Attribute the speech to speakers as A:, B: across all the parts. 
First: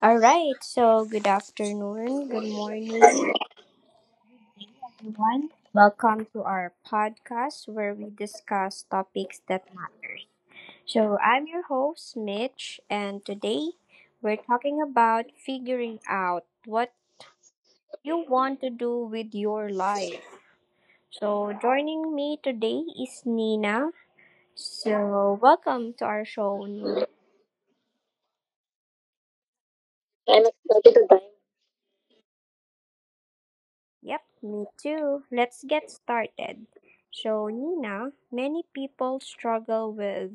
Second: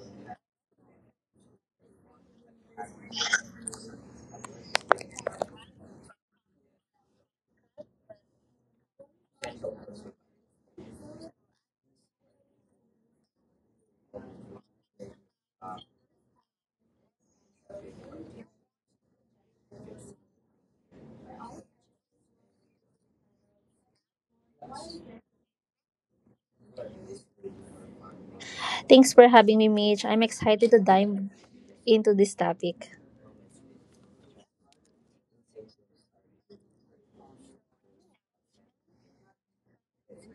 A: All right, so good afternoon, good morning, everyone. Welcome to our podcast where we discuss topics that matter. So, I'm your host, Mitch, and today we're talking about figuring out what you want to do with your life. So, joining me today is Nina. So, welcome to our show. Nina.
B: Thanks for having me, Mitch. I'm excited to dive into this topic.
A: Yep, me too. Let's get started. So, Nina, many people struggle with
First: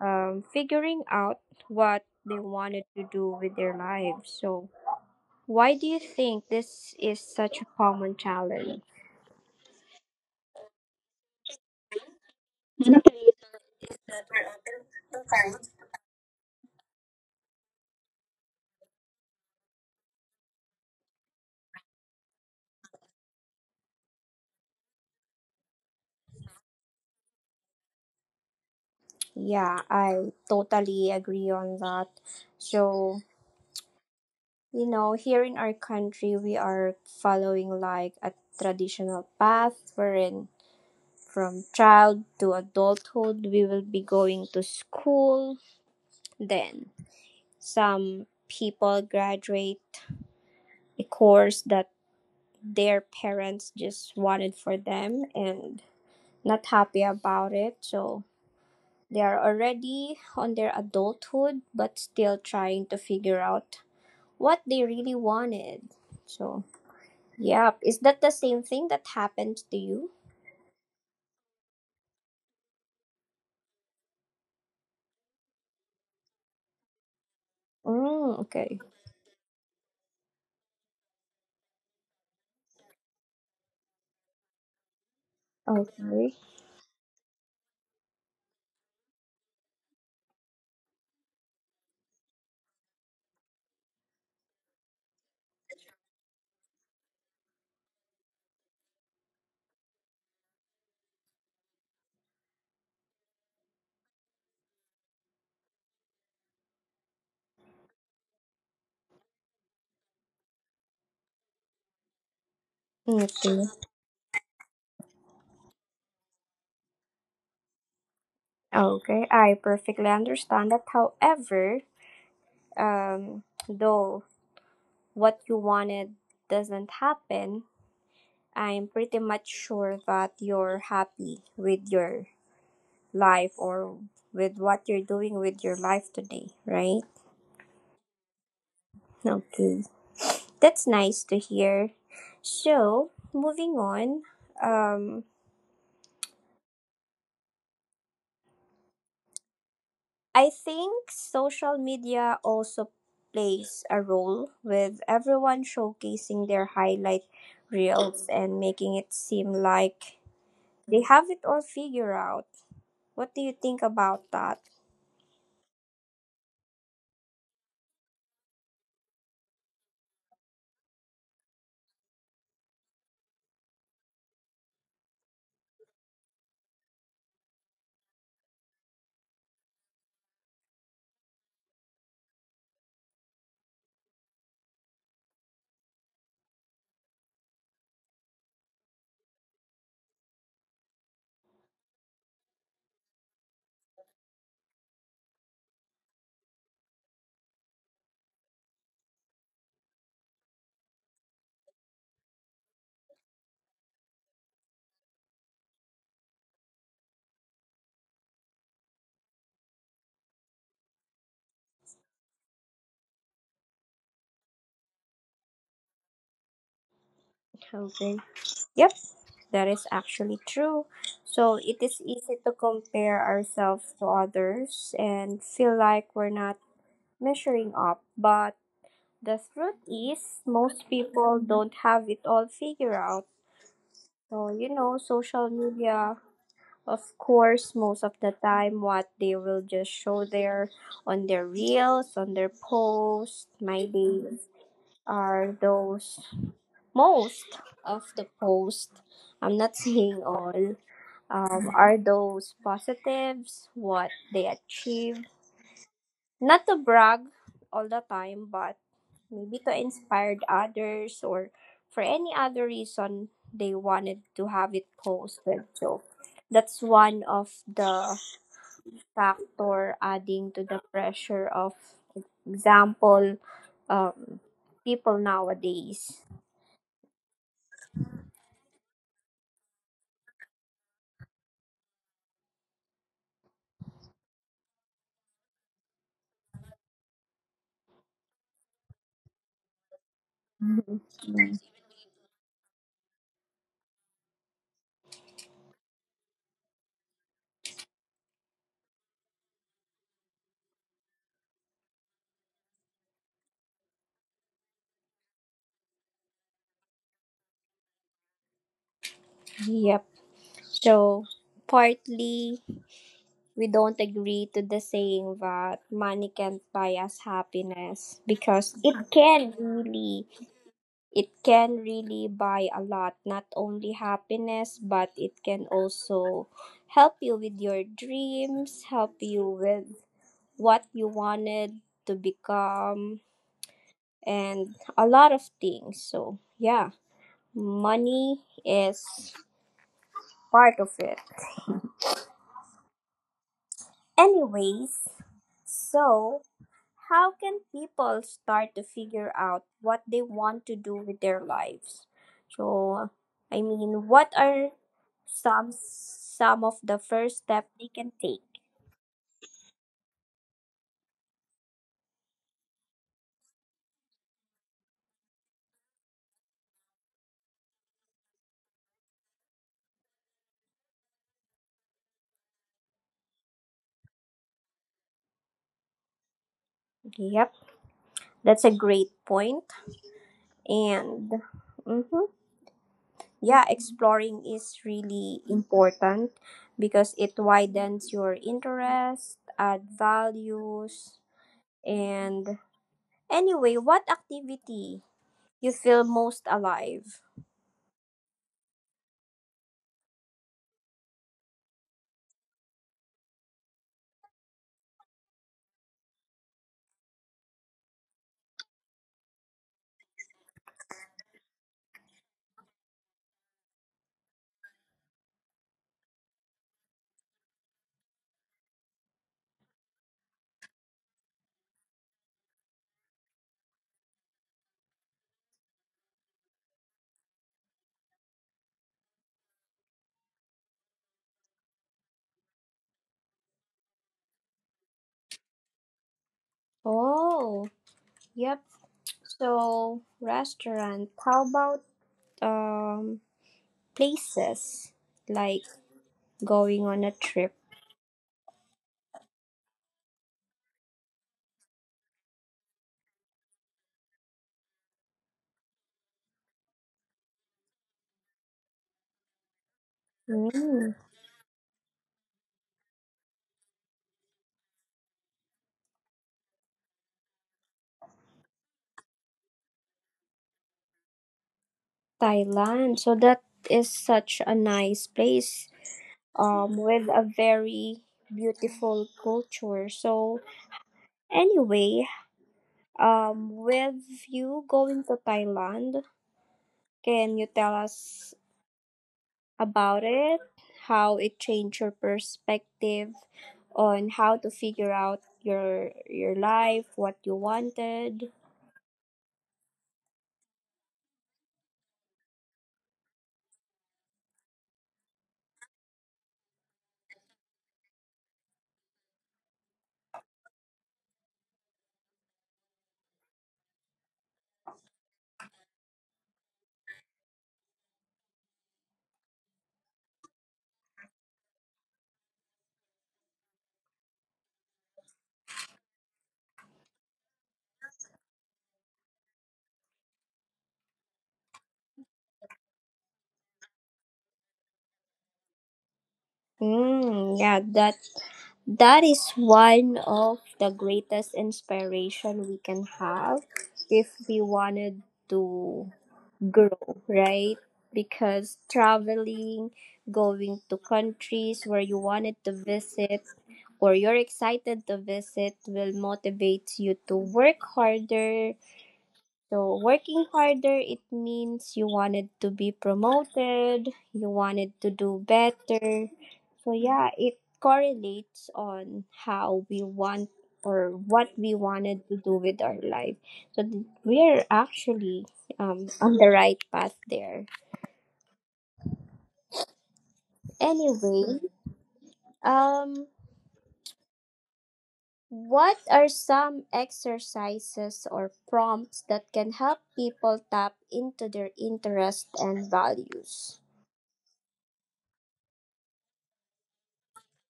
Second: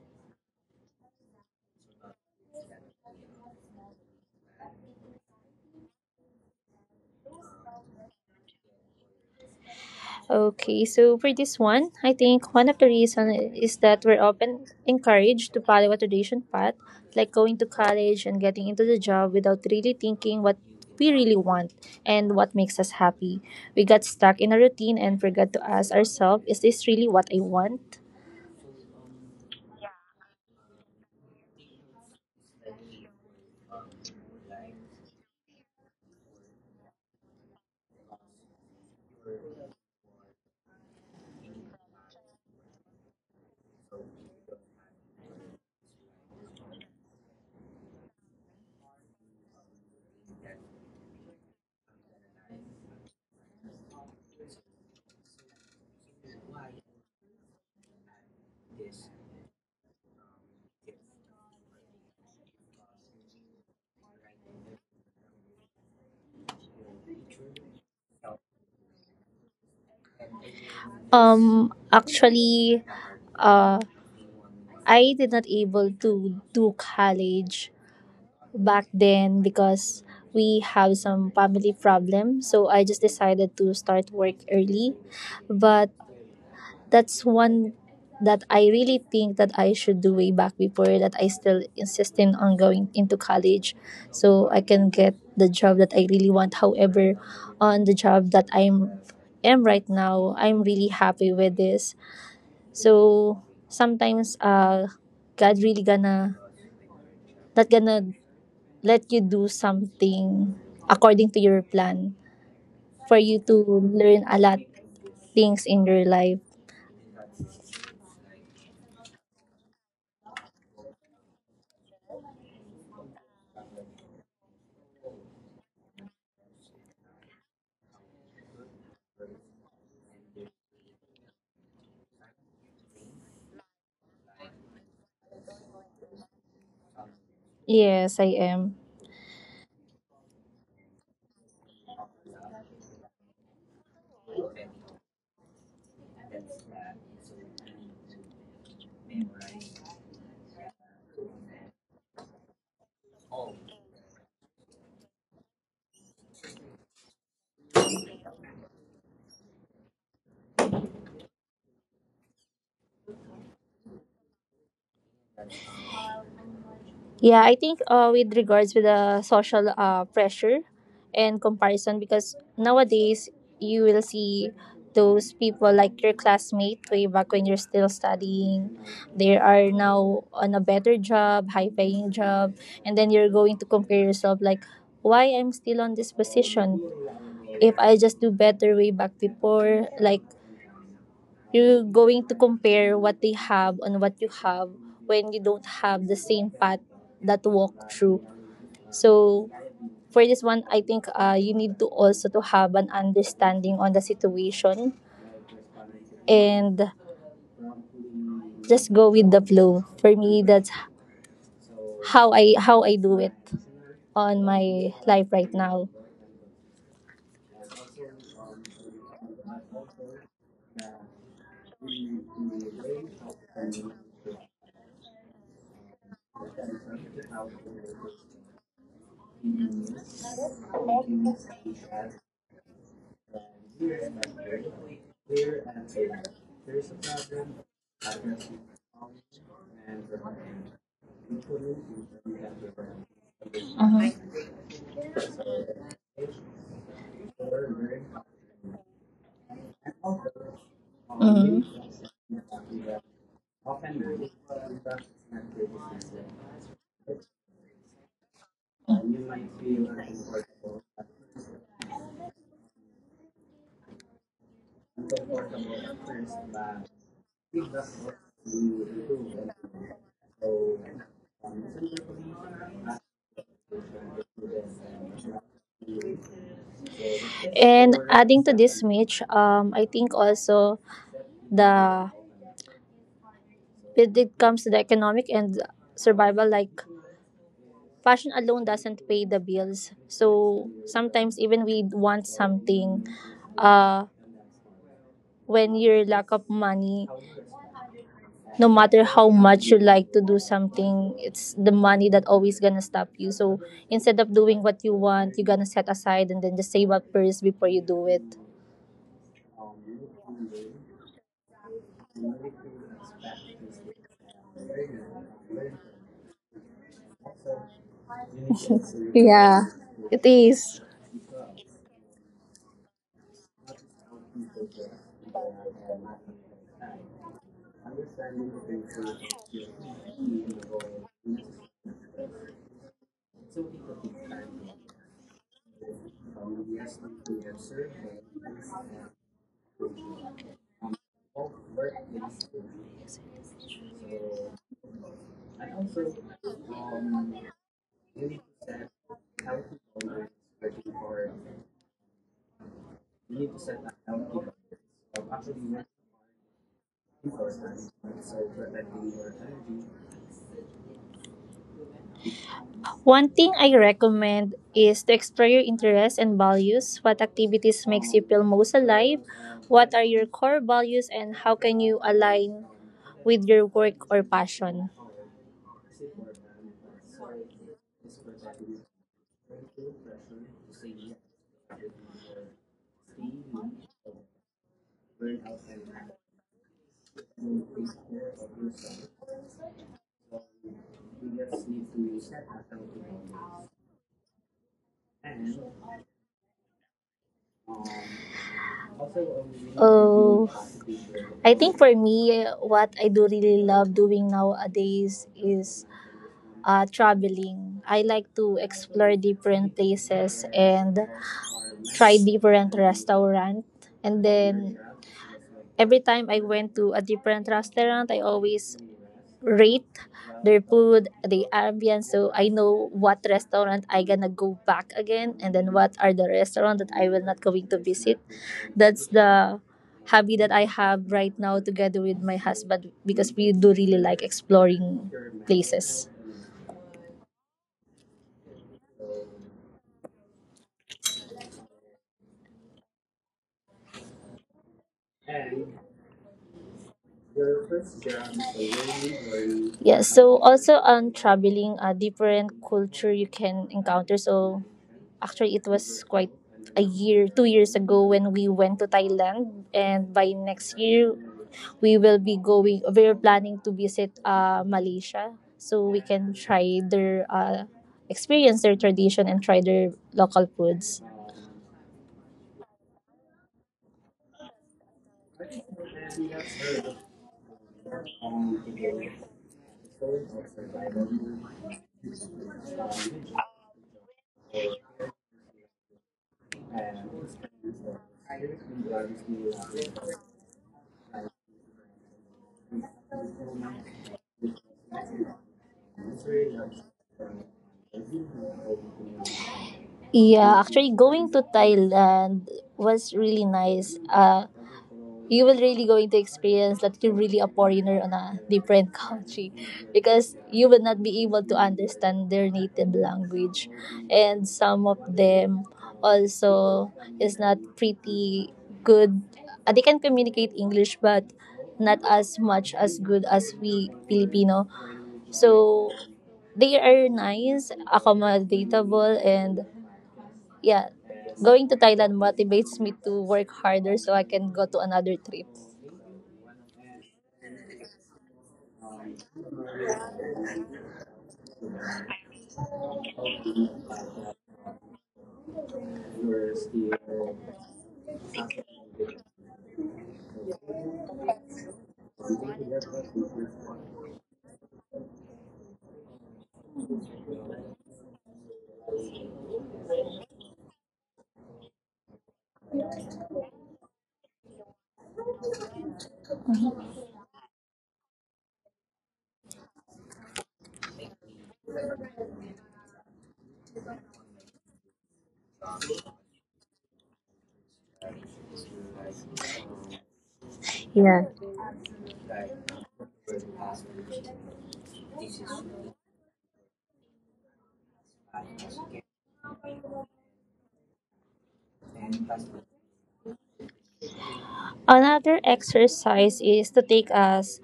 A: figuring out what they wanted to do with their lives. So, why do you think this is such a common challenge?
B: Okay, so for this one, I think one of the reason is that we're often encouraged to follow a tradition path, like going to college and getting into the job without really thinking what we really want and what makes us happy. We got stuck in a routine and forgot to ask ourselves, is this really what I want?
A: Yeah, I totally agree on that. So, you know, here in our country, we are following like a traditional path wherein from child to adulthood, we will be going to school. Then, some people graduate a course that their parents just wanted for them and not happy about it. So, they are already on their adulthood but still trying to figure out what they really wanted. So, yeah, is that the same thing that happened to you?
B: Um, actually, uh, I did not able to do college
A: Mm, okay.
B: back then because we have some family problem, so I just decided to start work early, but
A: Okay.
B: that's one that I really think that I should do way back before. That I still insisting on going into college so I can get the job that I really want. However, on the job that I'm am right now, I'm really happy with this. So sometimes god really gonna, not gonna, let you do something according to your plan, for you to
A: Okay.
B: learn a lot things in your life.
A: Okay. I perfectly understand that. However, um, though what you wanted doesn't happen, I'm pretty much sure that you're happy with your life or with what you're doing with your life today, right?
B: Yes, I am.
A: Okay. That's nice to hear. So, moving on, um, I think social media also plays a role with everyone showcasing their highlight reels and making it seem like they have it all figured out. What do you think about that?
B: Yeah, I think with regards with the social pressure and comparison, because nowadays you will see those people like your classmate way back when you're still studying. They are now on a better job, high paying job, and then you're going to compare yourself like, why I'm still on this position? If I just do better way back before, like you're going to compare what they have and what you have when you don't have the same path that walk through. So for this one, I think you need to also to have an understanding on the situation and just go with the flow. For me, that's how I do it on my life right now.
A: Okay. Yep, that is actually true. So it is easy to compare ourselves to others and feel like we're not measuring up. But the truth is, most people don't have it all figured out. So, you know, social media, of course, most of the time, what they will just show there on their reels, on their posts, my
B: Mhm.
A: days are those most of the posts, I'm not saying all,
B: Mhm.
A: are those positives, what they achieve. Not to brag all the time, but maybe to inspire others or for any other reason they wanted to have it posted. So that's one of the factor adding to the pressure of example um, people nowadays.
B: And adding to this, Mitch, I think also the when it comes to the economic and survival, like fashion alone doesn't pay the bills. So
A: Mhm.
B: sometimes even we want something, uh, when your lack of money, no matter how much you like to do something, it's the money that always gonna stop you. So instead of doing what you want, you gonna set aside and then just save up first before you do it.
A: Yep. So partly we don't agree to the saying that money can't buy us happiness because
B: It is.
A: it can really buy a lot, not only happiness, but it can also help you with your dreams, help you with what you wanted to become, and a lot of things. So yeah, money is part of it anyways. So how can people start to figure out what they want to do with their lives? So, I mean, what are some of the first step they can take?
B: One thing I recommend is to explore your interests and values. What activities makes you feel most alive? What are your core values and how can you align with your work or passion?
A: Yep, that's a great point. And mm-hmm, yeah, exploring is really important because it widens your interest, add values, and anyway, what activity you feel most alive?
B: Oh, I think for me, what I do really love doing nowadays is traveling. I like to explore different places and try different restaurants. And then every time I went to a different restaurant, I always rate their food, the ambience, so I know what restaurant I gonna go back again, and then what are the restaurant that I will not going to visit. That's the hobby that I have right now together with my husband because we do really like exploring places.
A: Oh, yep. So restaurant. How about um places like going on a trip?
B: Yeah, so also on traveling, a different culture you can encounter. So actually, it was quite a year, 2 years ago when we went to Thailand, and by next
A: Mm,
B: year we will be going, we're planning to visit Malaysia so we can try their experience their tradition and try their local foods.
A: Thailand. So that is such a nice place. With a very beautiful culture. So anyway, with you going to Thailand, can you tell us about it, how it changed your perspective on how to figure out your life, what you wanted.
B: Yeah, actually going to Thailand was really nice. You will really going to experience that you're really a foreigner on a different country because you will not be able to understand their native language, and some of them also is not pretty good. They can communicate english but not as much as good as we filipino. So they are nice accommodatable, and yeah, going to Thailand motivates me to work harder so I can go to another trip.
A: Mm, yeah, that that is one of the greatest inspiration we can have if we wanted to grow, right? Because traveling, going to countries where you wanted to visit or you're excited to visit will motivate you to work harder. So, working harder, it means you wanted to be promoted, you wanted to do better. So, yeah, it correlates on how we want or what we wanted to do with our life. So, we're actually on the right path there.
B: Yeah.
A: Anyway, um, what are some exercises or prompts that can help people tap into their interests and values?
B: Another exercise is to take a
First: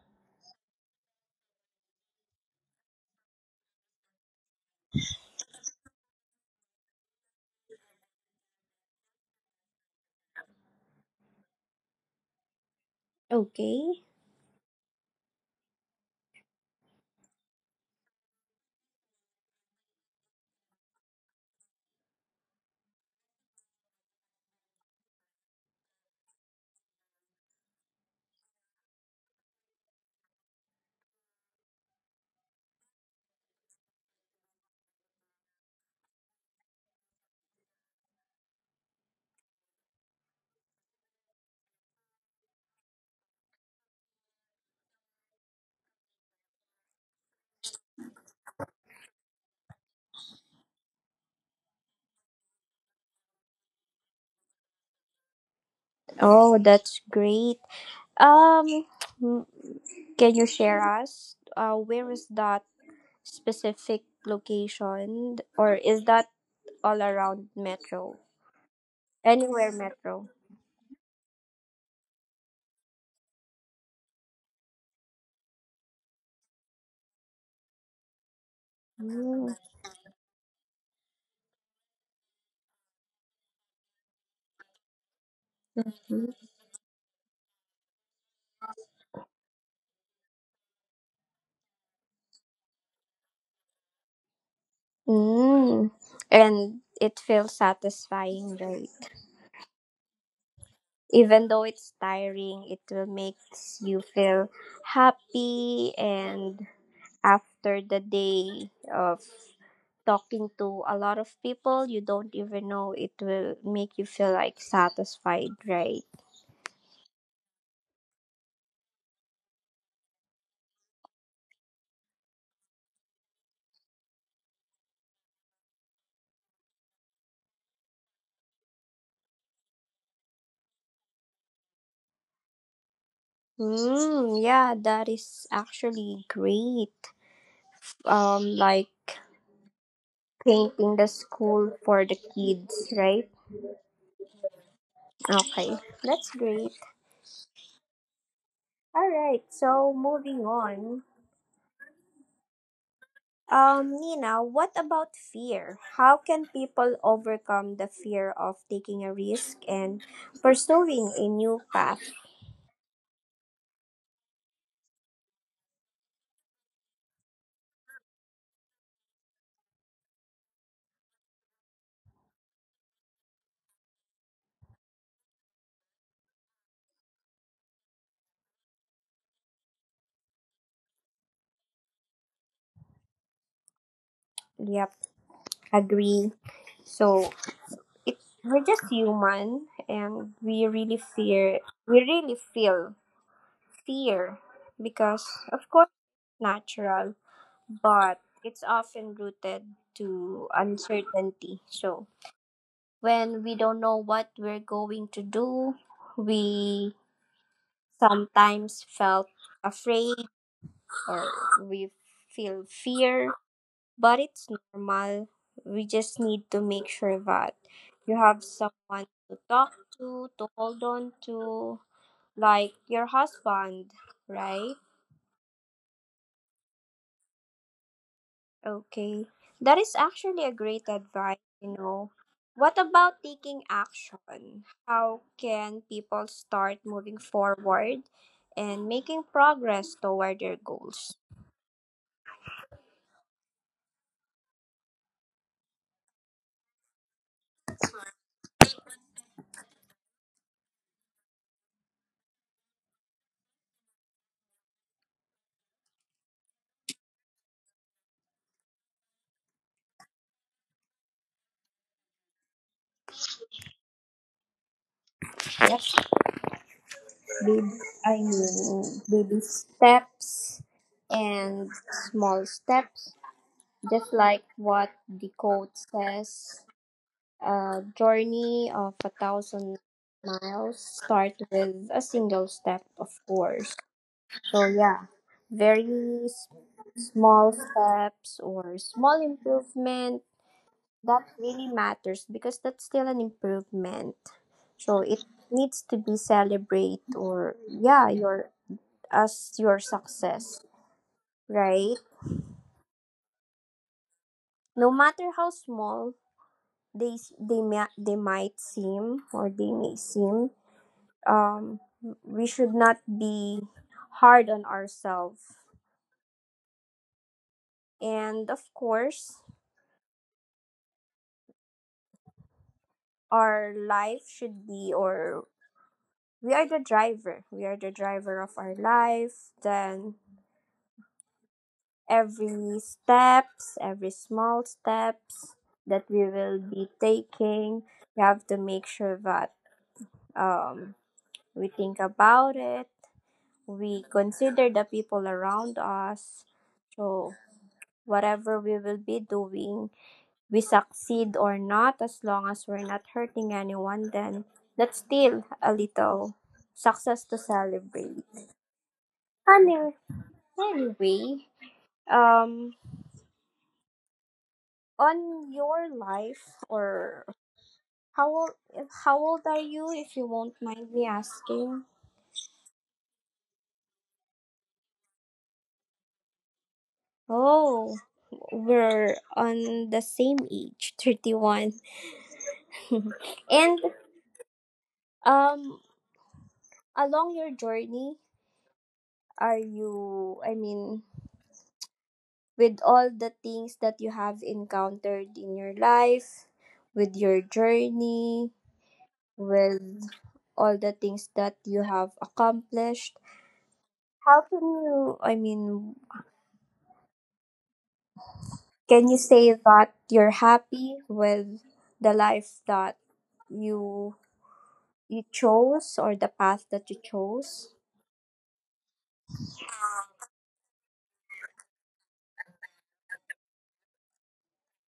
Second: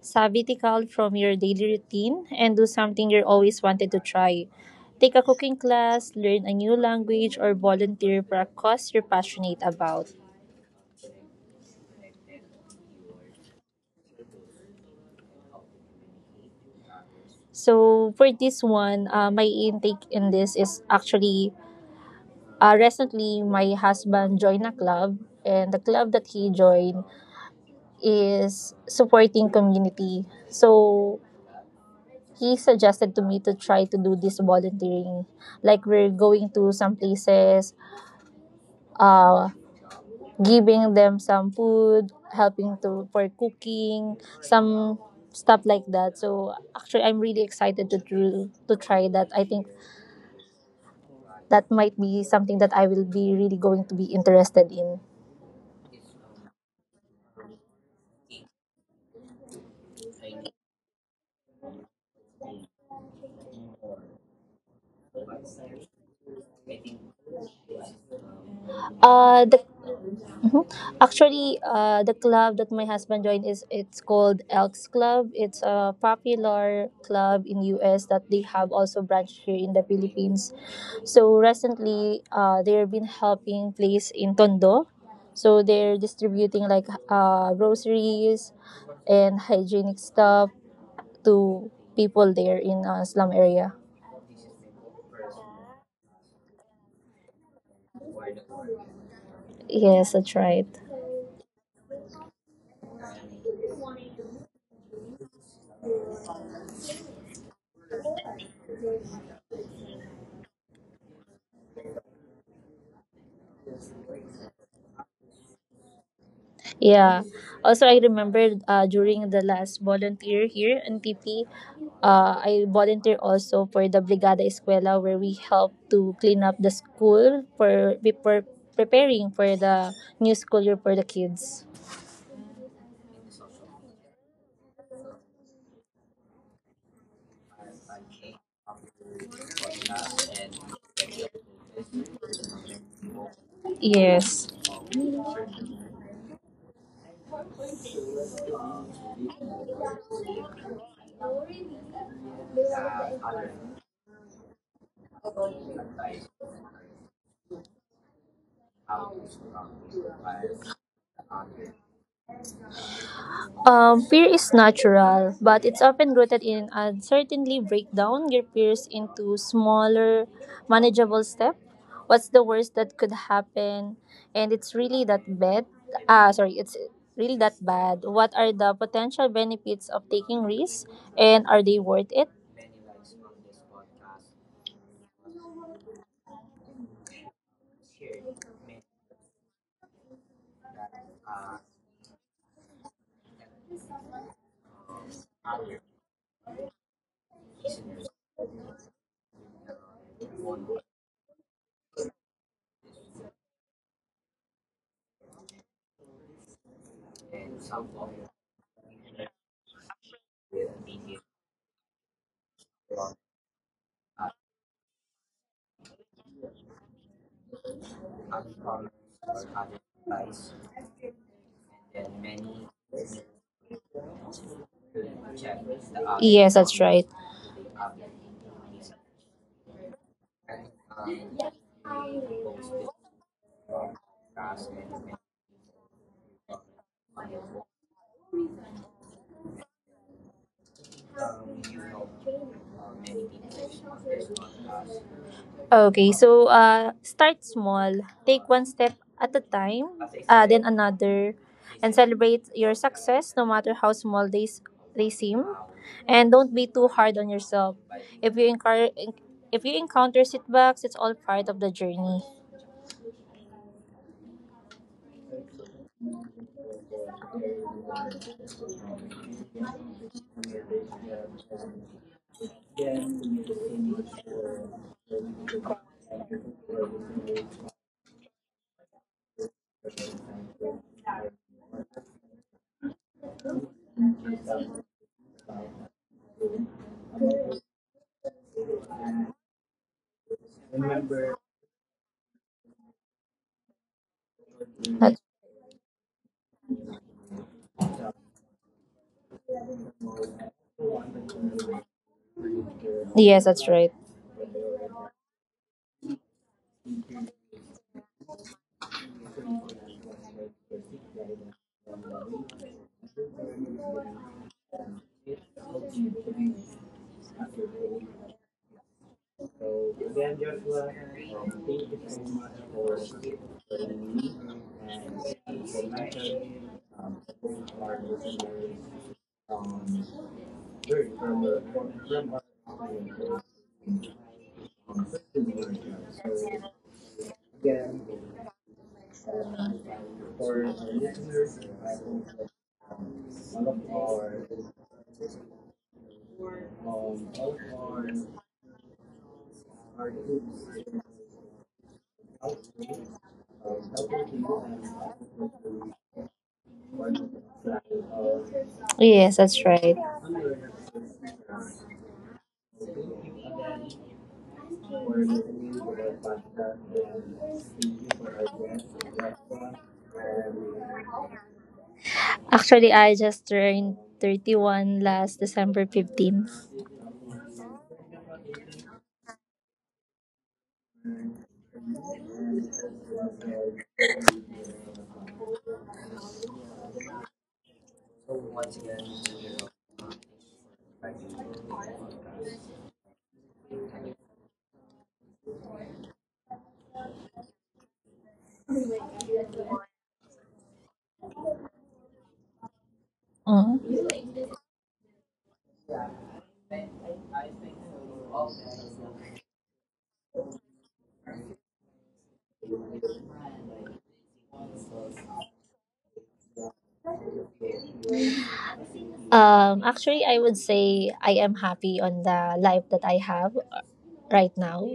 B: sabbatical from your daily routine and do something you always wanted to try. Take a cooking class, learn a new language, or volunteer for a cause you're passionate about.
A: Okay.
B: So for this one, my intake in this is actually, recently my husband joined a club, and the club that he joined is supporting community. So he suggested to me to try to do this volunteering. Like we're going to some places, uh, giving them some food, helping to for cooking, some stuff like that. So actually, I'm really excited to do, to try that. I think that might be something that I will be really going to be interested in.
A: Oh, that's great. Um, can you share us where is that specific location or is that all around Metro?
B: The
A: Anywhere Metro.
B: Actually, the club that my husband joined is it's called Elks Club. It's a popular club in US that they have also branch
A: Mm.
B: here in the Philippines. So recently, they've been helping place in Tondo. So they're distributing like groceries and hygienic stuff to people there in slum area.
A: Mm. And it feels satisfying, right?
B: Yes, that's right.
A: Even though it's tiring, it will makes you feel happy, and after the day of talking to a lot of people you don't even know, it will make you feel like satisfied, right?
B: Yeah. Also, I remember during the last volunteer here in TP, I volunteer also for the Brigada Escuela where we help to clean up the school for, before preparing for the new school year for the kids.
A: Mm, yeah, that is actually great, like painting the school for the kids, right?
B: Yes.
A: Okay. That's great. All right, so moving on. Nina, what about fear? How can people overcome the fear of taking a risk and pursuing a new path?
B: Fear is natural, but it's often rooted in uncertainty. Break down your fears into smaller, manageable steps. What's the worst that could happen? And it's really that bad. Ah, sorry, it's really that bad. What are the potential benefits of taking risks, and are they worth it?
A: Yep, agree. So it's, we're just human and we really fear, we really feel fear, because of course it's natural, but it's often rooted to uncertainty. So when we don't know what we're going to do, we sometimes felt afraid, or we feel fear. But it's normal. We just need to make sure that you have someone to talk to hold on to, like your husband, right?
B: Yes, that's right.
A: Okay. That is actually a great advice, you know. What about taking action? How can people start moving forward and making progress toward their goals?
B: Okay, so start small. Take one step at a time, then another, and celebrate your success no matter how small they seem. And don't be too hard on yourself. If you encounter if you encounter setbacks, it's all part of the journey.
A: That's baby, I mean, baby steps and small steps, just like what the quote says. A journey of a thousand miles start with a single step, of course. So yeah, very s- small steps or small improvement that really matters because that's still an improvement. So
B: That-
A: it needs to be celebrate or yeah, your as your success, right?
B: yes, that's right.
A: No matter how small they they may, they might seem or they may seem, um, we should not be hard on ourselves. And of course, our life should be or we are the driver. We are the driver of our life. Then every steps, every small steps that we will be taking, we have to make sure that um we think about it, we consider the people around us. So, whatever we will be doing, we succeed or not, as long as we're not hurting anyone, then that's still a little success to celebrate.
B: Yes, that's right.
A: Any- Anyway, um, on your life, or how old, how old are you, if you won't mind me asking?
B: Actually, I just turned 31 last December 15.
A: Oh, we're on the same age, 31. And um along your journey, are you, I mean, with all the things that you have encountered in your life, with your journey, with all the things that you have accomplished, how can you, I mean, can you say that you're happy with the life that you chose, or the path that you chose?
B: Actually, I would say I am happy on the life that I have right now.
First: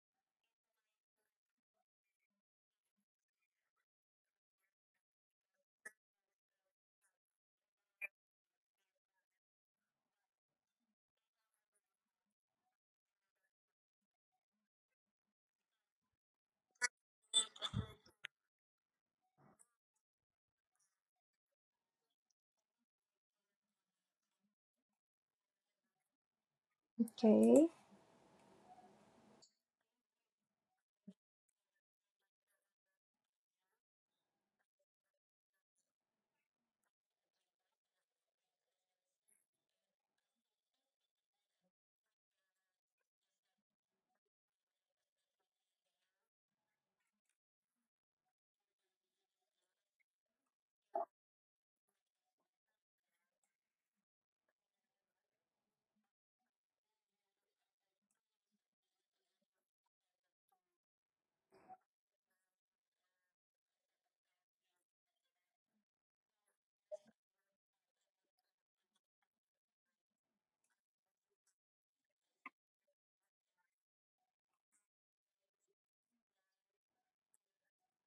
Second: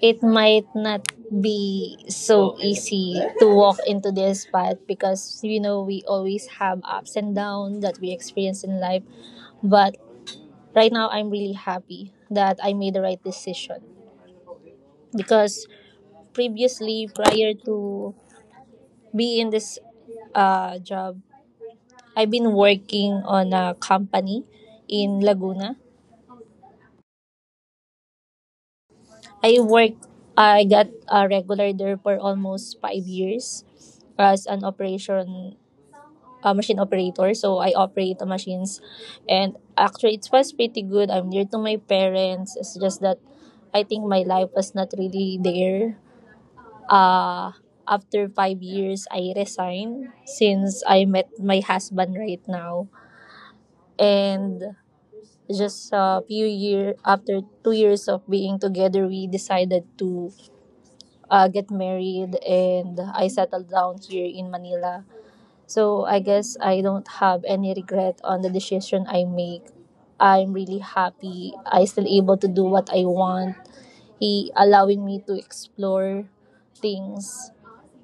B: It might not be so easy to walk into this path because you know we always have ups and downs that we experience in life. But right now, I'm really happy that I made the right decision because previously, prior to be in this job, I've been working on a company in Laguna.
A: Okay.
B: I worked, I got a regular there for almost 5 years as an operation, a machine operator. So I operate the machines. And actually, it was pretty good. I'm near to my parents. It's just that I think my life was not really there. Uh, after 5 years, I resigned since I met my husband right now. And just a few years after 2 years of being together, we decided to get married and I settled down here in Manila. So I guess I don't have any regret on the decision I make. I'm really happy. I still able to do what I want. He allowing me to explore things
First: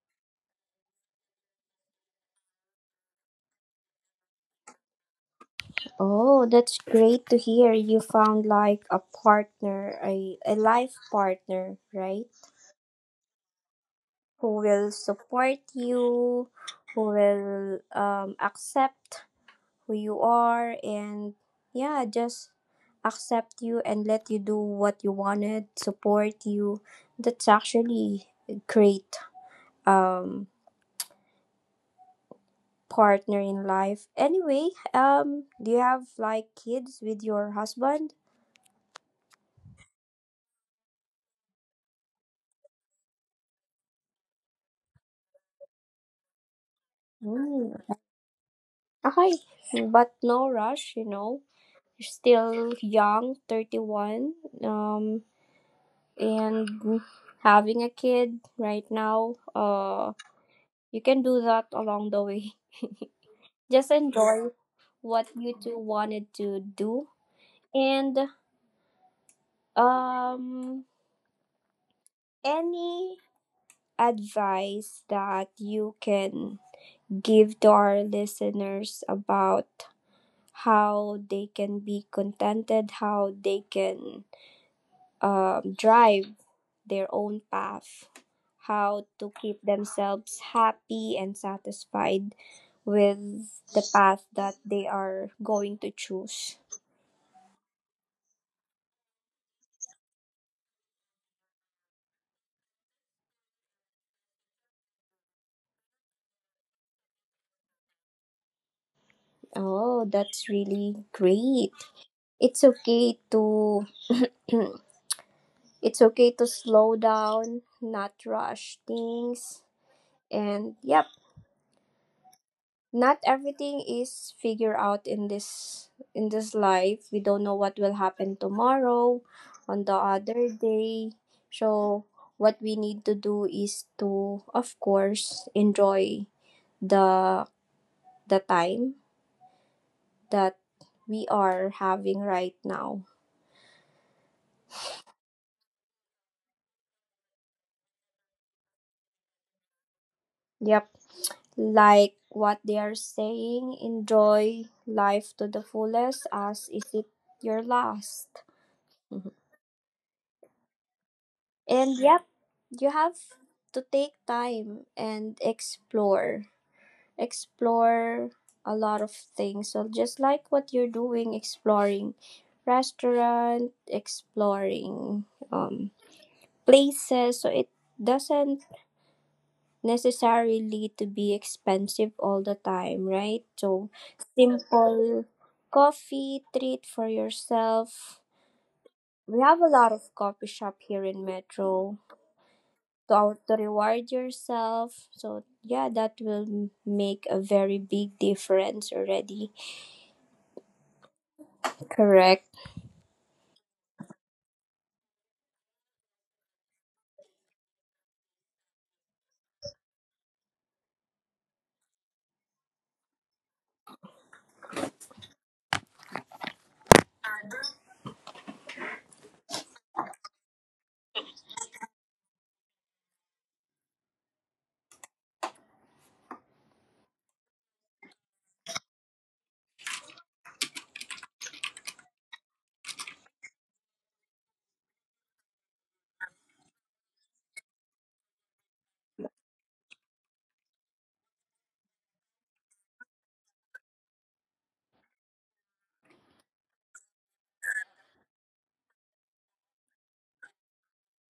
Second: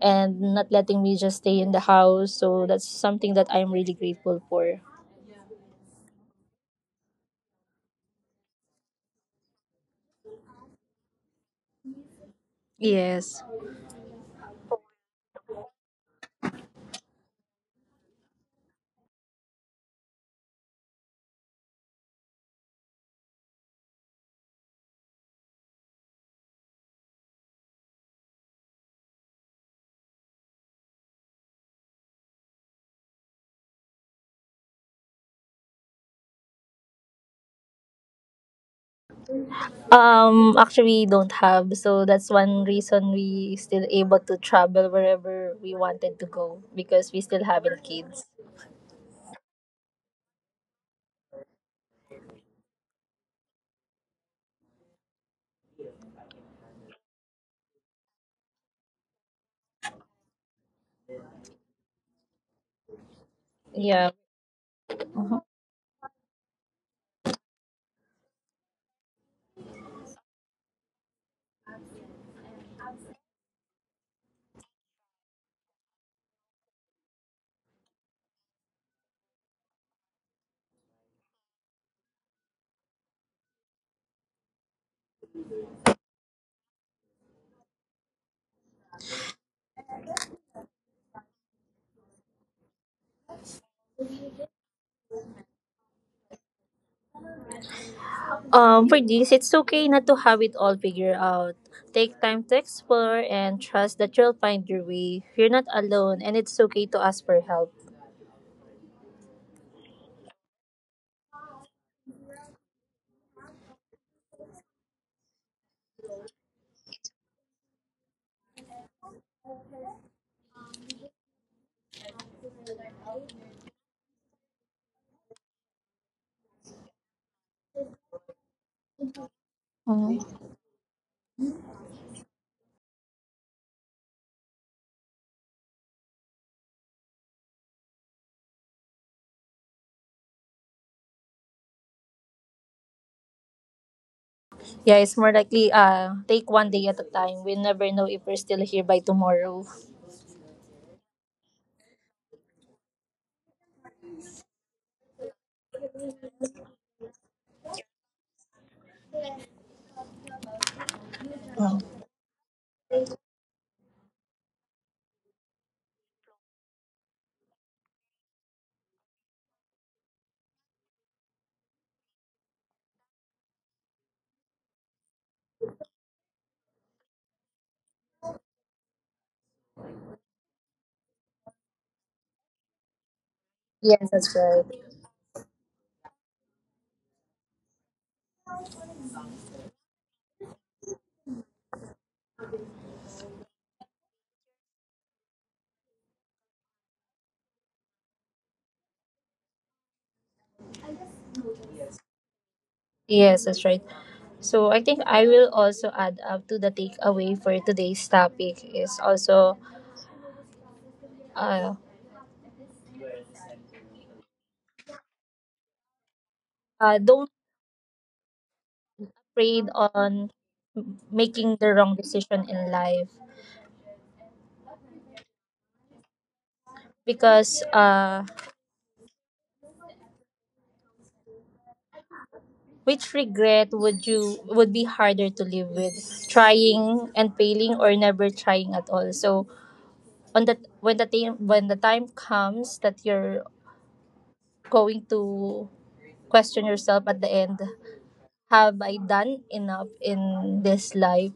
B: and not letting me just stay in the house. So that's something that I'm really grateful for.
A: Oh, that's great to hear. You found like a partner, a life partner, right?
B: Yes.
A: Who will support you, who will accept who you are, and yeah, just accept you and let you do what you wanted, support you. That's actually a great um, partner in life. Anyway, do you have like kids with your husband?
B: Actually, don't have. So that's one reason we still able to travel wherever we wanted to go because we still haven't kids.
A: Okay, but no rush, you know. You're still young, 31, um, and having a kid right now, you can do that along the way.
B: Yeah.
A: Just enjoy what you two wanted to do. And um, any advice that you can give to our listeners about how they can be contented, how they can drive their own path, how to keep themselves happy and satisfied with the path that they are going to choose.
B: For this, it's okay not to have it all figured out. Take time to explore and trust that you'll find your way. You're not alone, and it's okay to ask for help.
A: Oh, that's really great. It's okay to it's okay to slow down, not rush things. And yep, not everything is figured out in this, in this life. We don't know what will happen tomorrow on
B: Mhm.
A: the other day. So what we need to do is to of course enjoy the the time that we are having right now.
B: Yeah, it's more likely. Take one day at a time. We never know if we're still here by tomorrow.
A: Yep, like what they are saying, enjoy life to the fullest as is it your last. And yep, you have to take time and explore. Explore a lot of things. So just like what you're doing, exploring restaurant, exploring um places. So it doesn't necessarily to be expensive all the time, right? So
B: Yes, that's right.
A: simple coffee treat for yourself. We have a lot of coffee shop here in Metro to, to reward yourself. So, yeah, that will make a very big difference already. Correct.
B: Yes, that's right. So I think I will also add up to the takeaway for today's topic is also uh, don't afraid on making the wrong decision in life, because which regret would you would be harder to live with, trying and failing or never trying at all. So on the, when the time comes that you're going to question yourself at the end, have I done enough in this life?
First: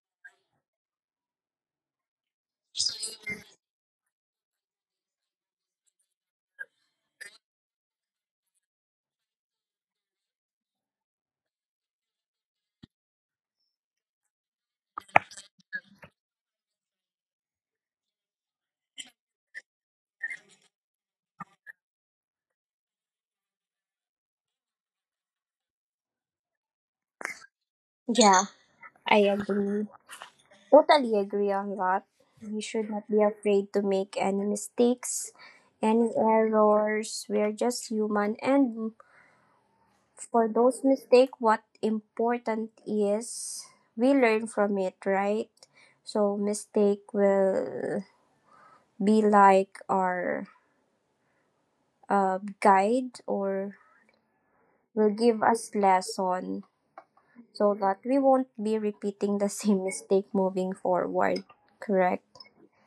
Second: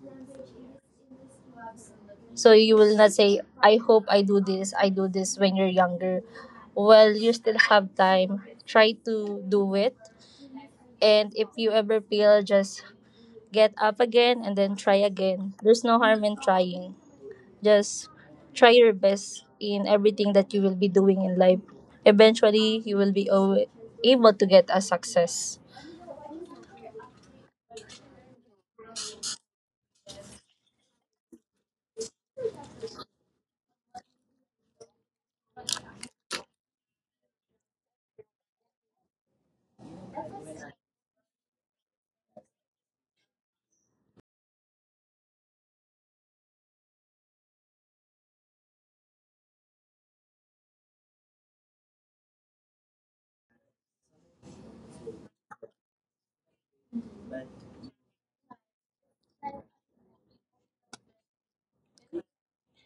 B: So you will not say, I hope I do this when you're younger. Well, you still have time. Try to do it. And if you ever feel, just get up again and then try again. There's no harm in trying. Just try your best in everything that you will be doing in life. Eventually, you will be able to get a success.
A: Yeah, I agree. Totally agree on that. We should not be afraid to make any mistakes, any errors. We are just human. And for those mistakes, what important is we learn from it, right? So, mistake will be like our guide or will give us lesson so that we won't be repeating the same mistake moving forward. Correct?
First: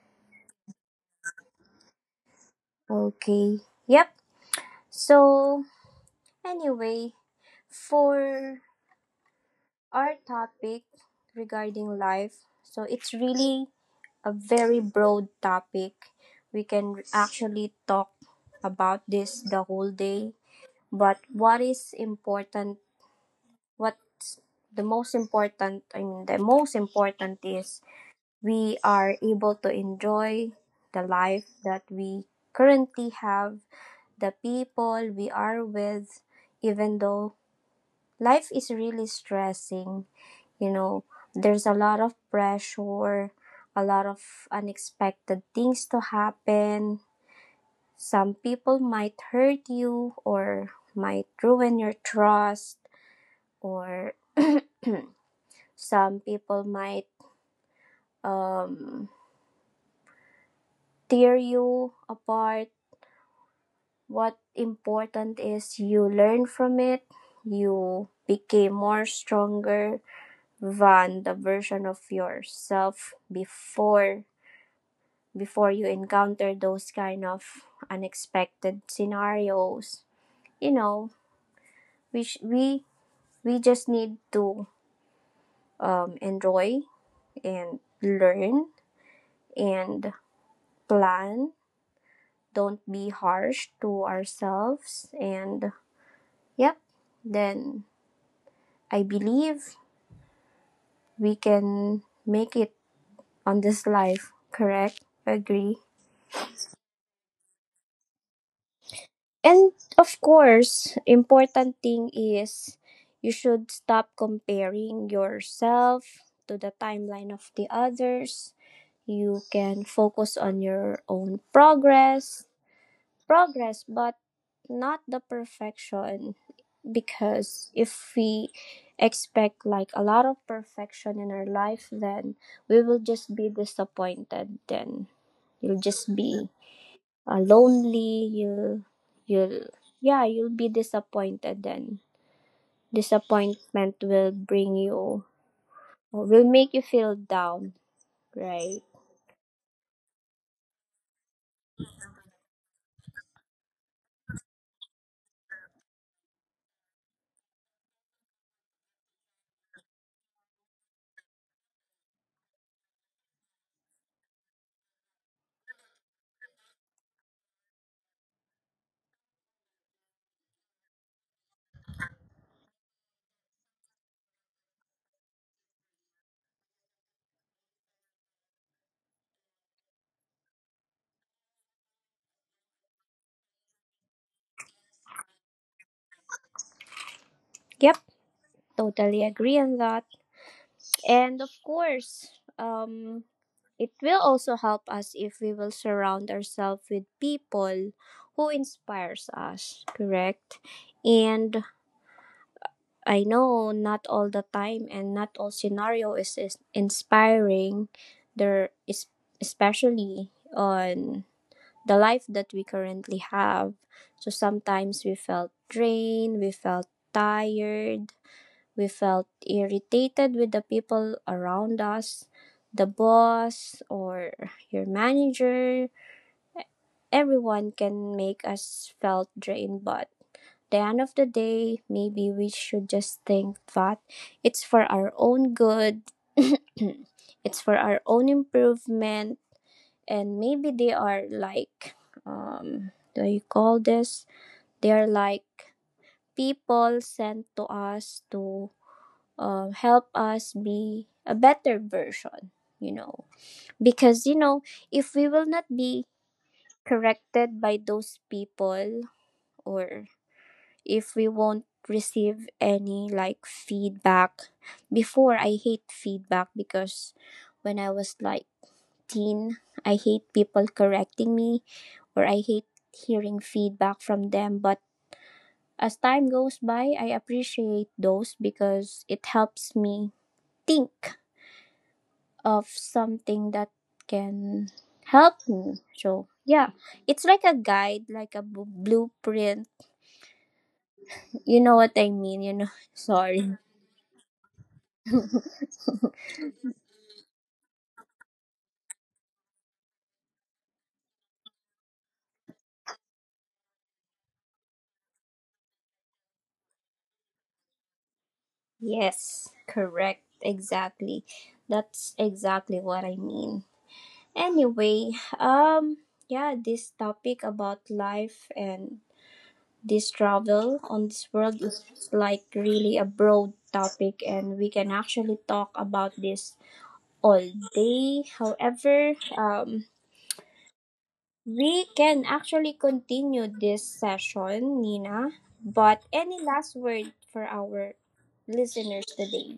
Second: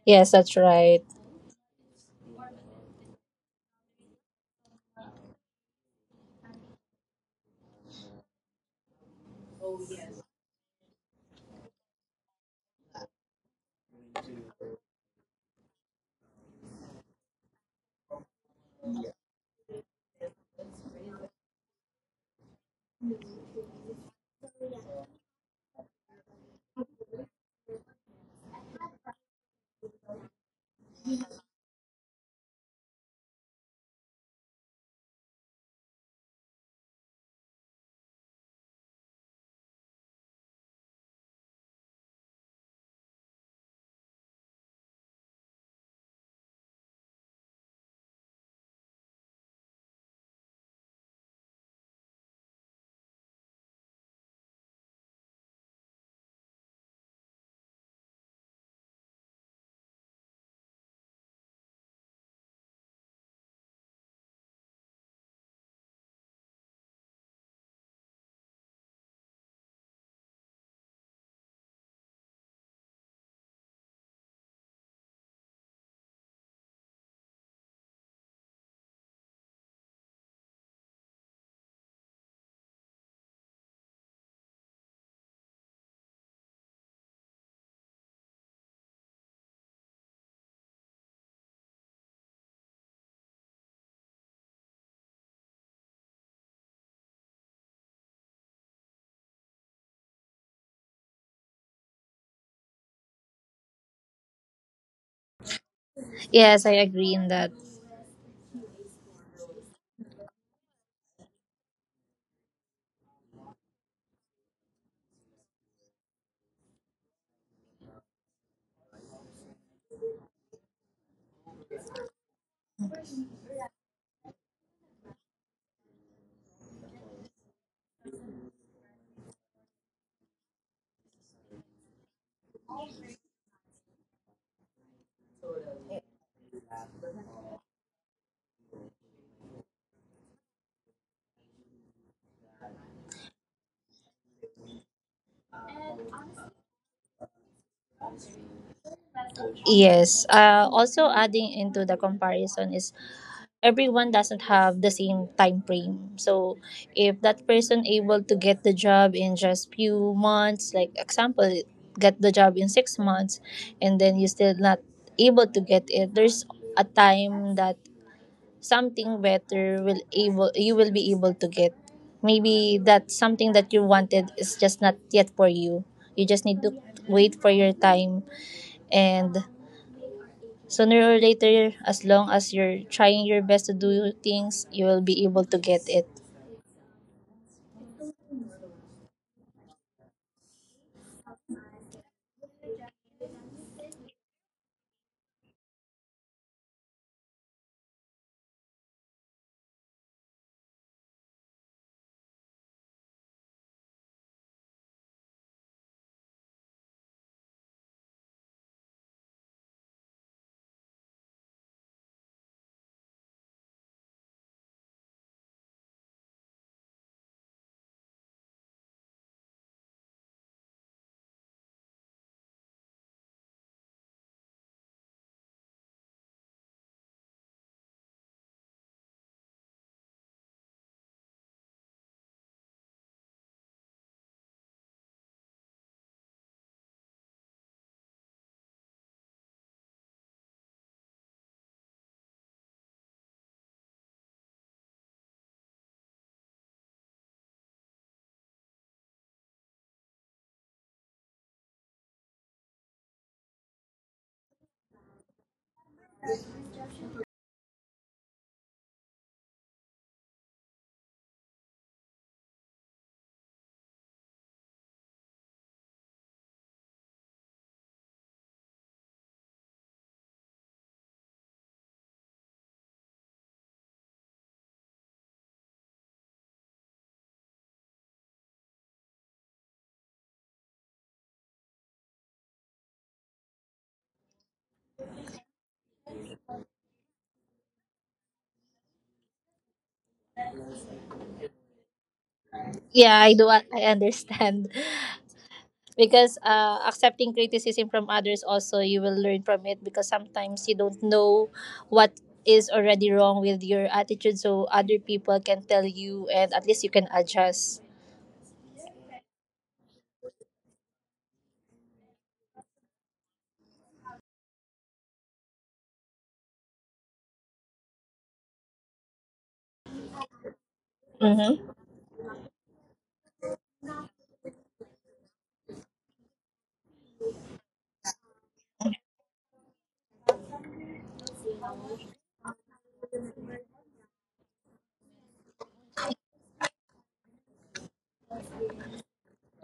B: Yes, that's right.
A: Okay. Yep. So, anyway, for our topic regarding life, so it's really a very broad topic. We can actually talk about this the whole day. But what is important, what's the most important, I mean, the most important is we are able to enjoy the life that we currently have, the people we are with, even though life is really stressing. You know, there's a lot of pressure, a lot of unexpected things to happen. Some people might hurt you or might ruin your trust, or some people might um, tear you apart. What important is you learn from it, you became more stronger than the version of yourself before, before you encounter those kind of unexpected scenarios. You know, we sh- we we just need to enjoy and learn and plan, don't be harsh to ourselves, and yep, then I believe we can make it on this life, correct? Agree.
B: Yes, I agree in that.
A: And of course, important thing is you should stop comparing yourself to the timeline of the others. You can focus on your own progress but not the perfection, because if we expect like a lot of perfection in our life, then we will just be disappointed, then you'll just be lonely, you'll yeah, you'll be disappointed, then disappointment will bring you or will make you feel down, right?
B: Yes. Also adding into the comparison is everyone doesn't have the same time frame. So if that person able to get the job in just few months, like example, get the job in 6 months, and then you still not able to get it, there's a time that something better will able you will be able to get. Maybe that something that you wanted is just not yet for you. You just need to wait for your time and sooner or later, as long as you're trying your best to do things, you will be able to get it.
A: Yep, totally agree on that. And of course, um it will also help us if we will surround ourselves with people who inspires us, correct? And I know not all the time and not all scenario is inspiring, there is, especially on the life that we currently have. So sometimes we felt drained, we felt tired, we felt irritated with the people around us, the boss or your manager. Everyone can make us felt drained, but the end of the day, maybe we should just think that it's for our own good. It's for our own improvement, and maybe they are like, do you call this? They are like people sent to us to help us be a better version, you know. Because, you know, if we will not be corrected by those people or if we won't receive any like feedback, before I hate feedback because when I was like teen, I hate people correcting me or I hate hearing feedback from them, but as time goes by I appreciate those because it helps me think of something that can help me. So yeah, it's like a guide, like a blueprint. You know what I mean? You know.
B: Yeah, I do.
A: Sorry.
B: I understand. Because accepting criticism from others also you will learn from it because sometimes you don't know what is already wrong with your attitude, so other people can tell you and at least you can adjust.
A: Yes, correct. Exactly. That's exactly what I mean. Anyway, um yeah, this topic about life and this travel on this world
B: Mm-hmm.
A: is like really a broad topic and we can actually talk about this all day. However, we can actually continue this session, Nina. But any last word for our listeners today?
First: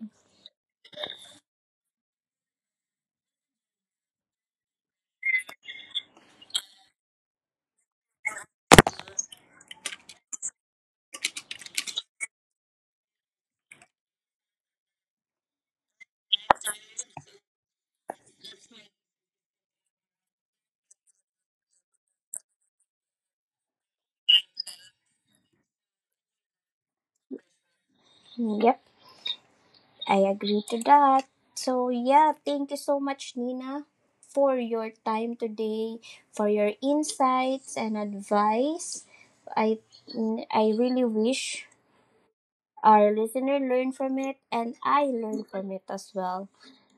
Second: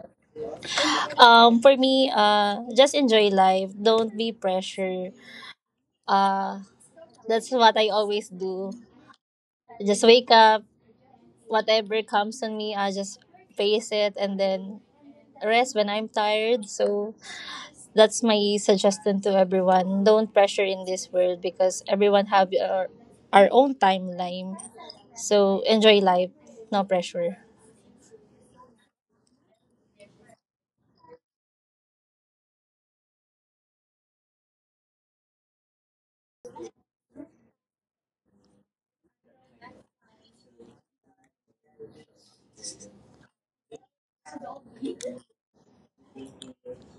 B: For me, just enjoy life, don't be pressure. uh that's what I always do. Just wake up, whatever comes on me, I just face it and then rest when I'm tired. So that's my suggestion to everyone. Don't pressure in this world because everyone have our own timeline. So enjoy life, no pressure.
A: Yep, I agree to that. So, yeah, thank you so much, Nina, for your time today, for your insights and advice. I, I really wish our listener learned from it and I learned from it as well.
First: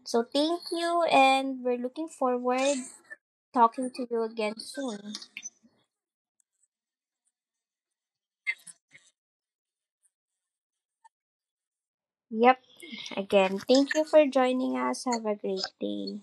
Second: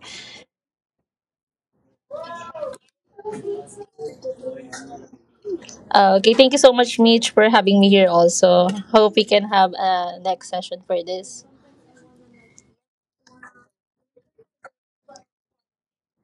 A: So, thank you, and we're looking forward talking to you again soon.
B: Okay, thank you so much, Mitch, for having me here also. Hope we can have a next session for this.
A: Yep. Again, thank you for joining us. Have a great day.